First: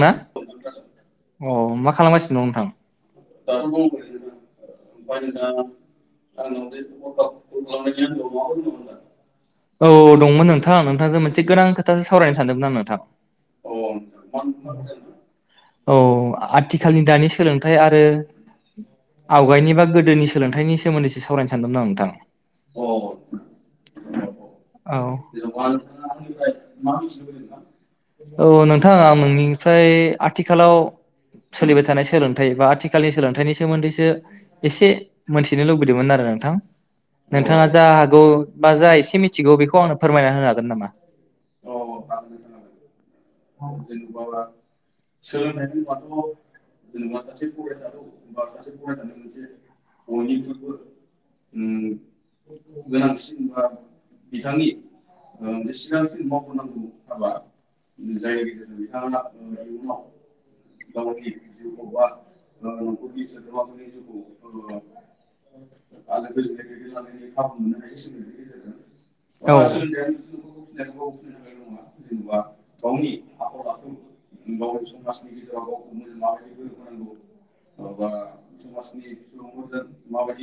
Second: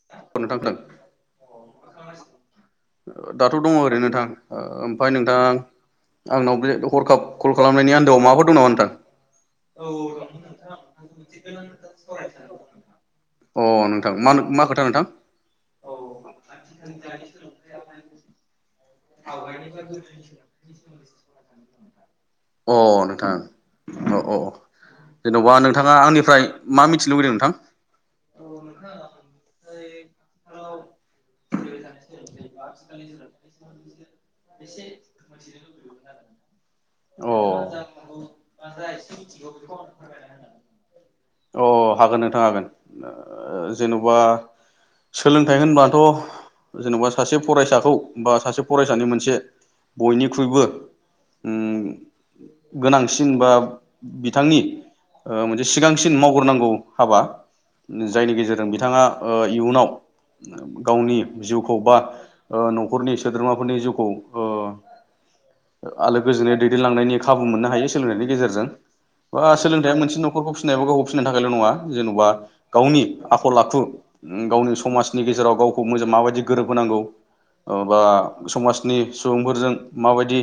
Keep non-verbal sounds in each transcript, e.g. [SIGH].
ना नोंथां खोनादों औ मा खालामगासिनो दं नोंथां दाथ' दङ ओरैनो नोंथां ओमफ्राय नोंथां दाथ आंनाव बे हरखाब कल खालामनायनि आन्दोआव माबाफोर दं नामा नोंथां औ दंमोन नोंथां नोंथांजों मोनसे गोनां खोथासो सावरायनो सानदोंमोन आं नोंथां अ नोंथां मा मा खोथा नोंथां औ आथिखालनि दानि सोलोंथाइ आरो आवगायनि बा गोदोनि सोलोंथाइनि सोमोन्दैसो सावरायनो सानदोंमोन अ नोंथां अ अ आं जेन'बा नोंथाङा आंनिफ्राय नोंथां मा मिथिनो लुबैदों नोंथां [UNINTELLIGIBLE] औ औ नोंथां आं ओमफ्राय आथिखालाव सोलिबाय थानाय सोलोंथाइ बा आथिखालनि सोलोंथाइनि सोमोन्दैसो एसे मोनथिनो लुबैदोंमोन आरो नोंथां अ नोंथाङा जा हागौ बा जा एसे मिथिगौ बेखौ आंनो फोरमायना होनो हागोन नामा अ हागोन नोंथां हागोन ओ बा सोलोंथाइ होनबाथ' जेनेबा सासे फरायसाखौ बा सासे फरायसानि मोनसे बयनिख्रुइबो ओम गोनांसिन बा बिथांनि ओ मोनसे सिगां मावग्रो नांगौ हाबा जायनि गेजेरजों बिथाङा ओ इयुनाव गावनि जिउखौ बा ओ नखरनि सोद्रोमाफोरनि जिउखौ ओ आलो गोजोनै दैदेनलांनायनि खाबु मोननो हायो सोलोंनायनि गेजेरजों बा सोलोंथाइ मोनसे नखरखौ फि [UNINTELLIGIBLE] गाखौ फिनो थाखायल' नङा जेनबा गावनि आखल आखु गावनि समाजनि गेजेराव गावखौ मोजां माबायदि गोरोबहांगौ ओ बा समाजनि सुबुंफोरजों माबायदि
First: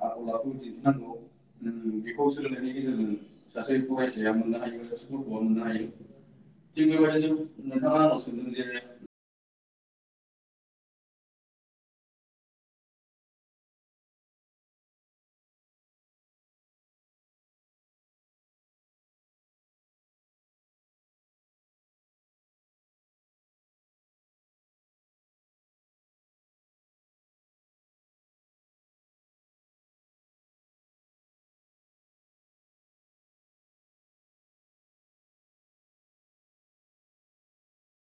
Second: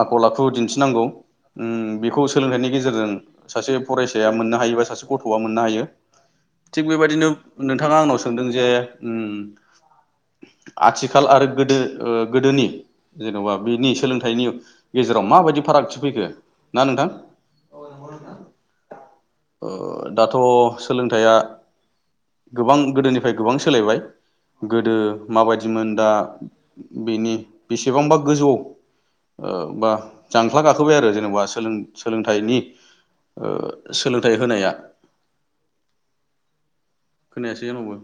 आखल आखु दिन्थिनांगौ उम बेखौ सोलोंथाइनि गेजेरजों सासे फरायसा साया मोननो हायो बा गथ'या मोननो हायो थिग बेबादिनो नोंथाङा आंनाव सोंदों जे ओम आथिखाल आरो गोदो ओ गोदोनि जेनबा बिनि सोलोंथाइनि गेजेराव माबायदि फारागथि फैखो ना नोंथां ओ दाथ' सोलोंथाइया गोबां गोदोनिफ्राय गोबां सोलायबाय गोदो माबायदिमोन दा बेनि बेसेबांबा गोजौआव ओ बा जांख्ला गाखोबाय आरो जेनेबा सोलों- सोलोंथाइनि ओ सोलोंथाइ होनाया खोनायासै जोंनावबो